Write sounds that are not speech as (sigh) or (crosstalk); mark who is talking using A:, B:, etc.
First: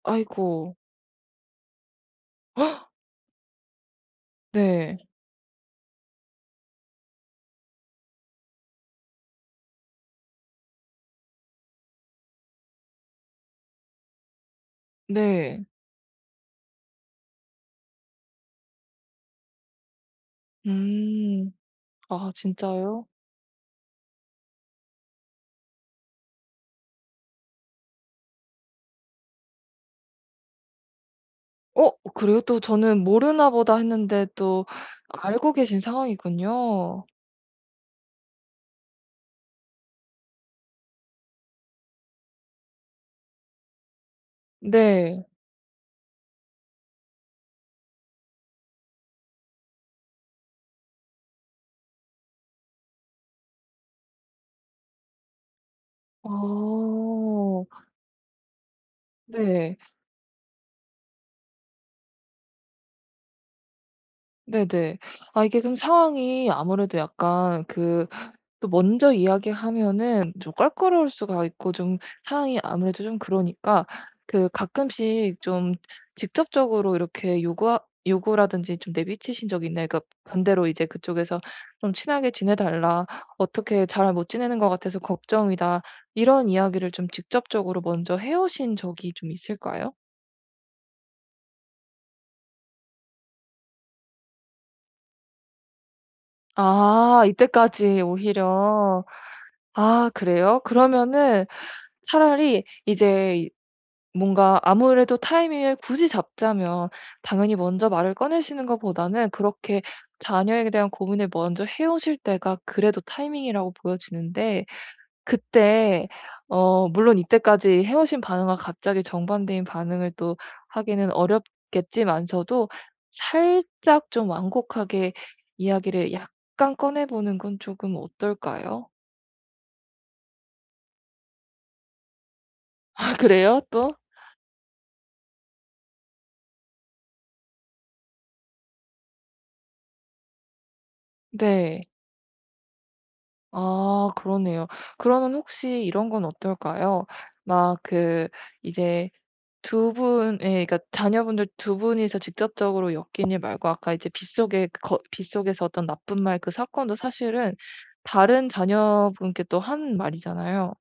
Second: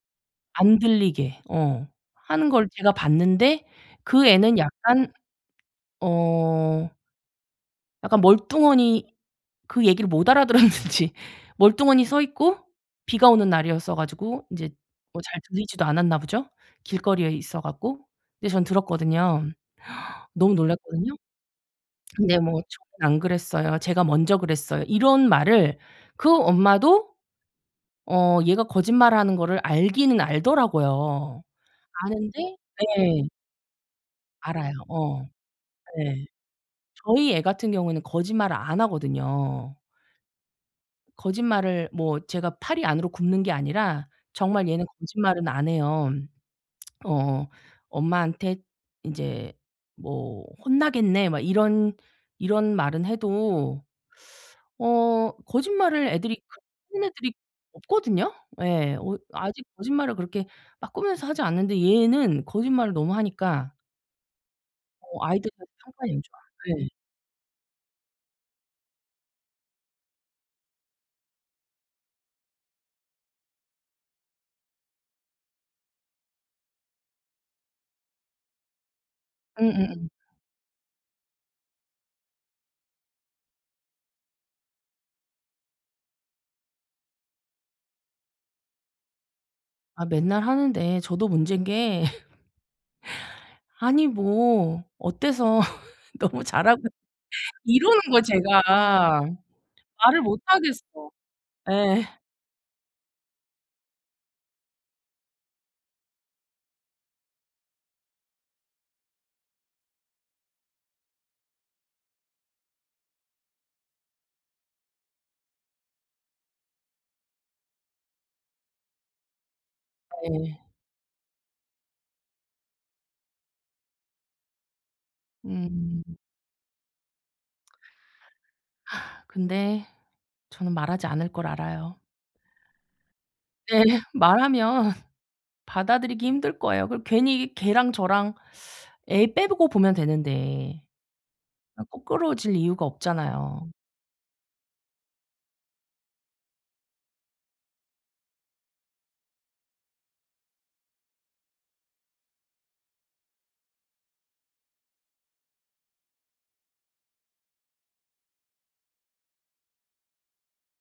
A: 아이고.
B: 안 들리게 어 하는 걸
A: (gasps)
B: 제가 봤는데 그 애는
A: 네.
B: 약간 어 약간 멀뚱하니 그 얘기를 못 알아들었는지 멀뚱하니 서 있고 비가 오는 날이었어 가지고 인제 뭐 잘
A: 네.
B: 들리지도 않았나 보죠? 길거리에 있어 갖고. 근데 저는 들었거든요. 너무 놀랐거든요.
A: 음. 아
B: 근데 뭐
A: 진짜요?
B: "저는 안 그랬어요. 쟤가 먼저 그랬어요." 이런 말을 그 엄마도 어 얘가 거짓말하는 거를 알기는 알더라고요.
A: 어 그래요?
B: 아는데
A: 또 저는
B: 예.
A: 모르나 보다 했는데 또
B: 알아요. 어.
A: 알고 계신
B: 네.
A: 상황이군요.
B: 저희 애 같은 경우에는 거짓말을 안 하거든요. 거짓말을 뭐 제가 팔이 안으로 굽는 게 아니라 정말 얘는
A: 네.
B: 거짓말은 안 해요. 어 (smacks lips) "엄마한테 인제 뭐 혼나겠네." 막 이런, 이런 말은 해도 어 거짓말을 애들이 그렇게 하는 애들이
A: 아.
B: 없거든요? 예. 어 아직
A: 네.
B: 거짓말을 그렇게 막 꾸며서 하지 않는데 얘는 거짓말을 너무 하니까.
A: 네네.
B: 어
A: 아
B: 아이들은
A: 이게 그럼
B: 상관 있죠
A: 상황이
B: 네.
A: 아무래도 약간 그 또 먼저 이야기하면은 좀 껄끄러울 수가 있고 좀 상황이 아무래도 좀 그러니까 그 가끔씩 좀 직접적으로 이렇게 요구하 요구라든지 좀 내비치신 적이 있나요? 그러니까
B: 음음음.
A: 반대로 인제 그쪽에서 좀 "친하게 지내달라. 어떻게 잘 못 지내는 것 같아서 걱정이다." 이런 이야기를 좀 직접적으로 먼저 해 오신 적이 좀 있을까요?
B: 아 맨날 하는데 저도 문제인 게. (laughs) 아니 뭐 어때서 (laughs) 너무 잘하는
A: 아
B: 이러는
A: 이때까지
B: 거 제가.
A: 오히려. 아
B: 말을 못
A: 그래요?
B: 하겠어.
A: 그러면은
B: 예.
A: 차라리 이제 뭔가 아무래도 타이밍을 굳이 잡자면 당연히 먼저 말을 꺼내시는 것보다는 그렇게 자녀에 대한 고민을 먼저 해 오실 때가 그래도 타이밍이라고 보여지는데 그때 어 물론 이때까지 해 오신 반응과 갑자기 정반대인 반응을 또
B: 예.
A: 하기는 어렵겠지만서도 살짝 좀 완곡하게
B: 음.
A: 이야기를 약간 꺼내보는 건 쪼금 어떨까요?
B: 근데 저는 말하지 않을 걸 알아요.
A: 하 그래요?
B: 네.
A: 또?
B: 말하면 받아들이기 힘들 거예요. 그리고 괜히 걔랑 저랑 애 빼고 보면 되는데.
A: 네.
B: 어 껄끄러워질 이유가 없잖아요.
A: 아 그러네요. 그러면 혹시 이런 건 어떨까요? 막 그 이제 2 분의 그러니까 자녀분들 2 분이서 직접적으로 엮인 일 말고 아까 이제 빗속에 거 빗속에서 어떤 나쁜 말 그 사건도 사실은 다른 자녀분께 또 한 말이잖아요.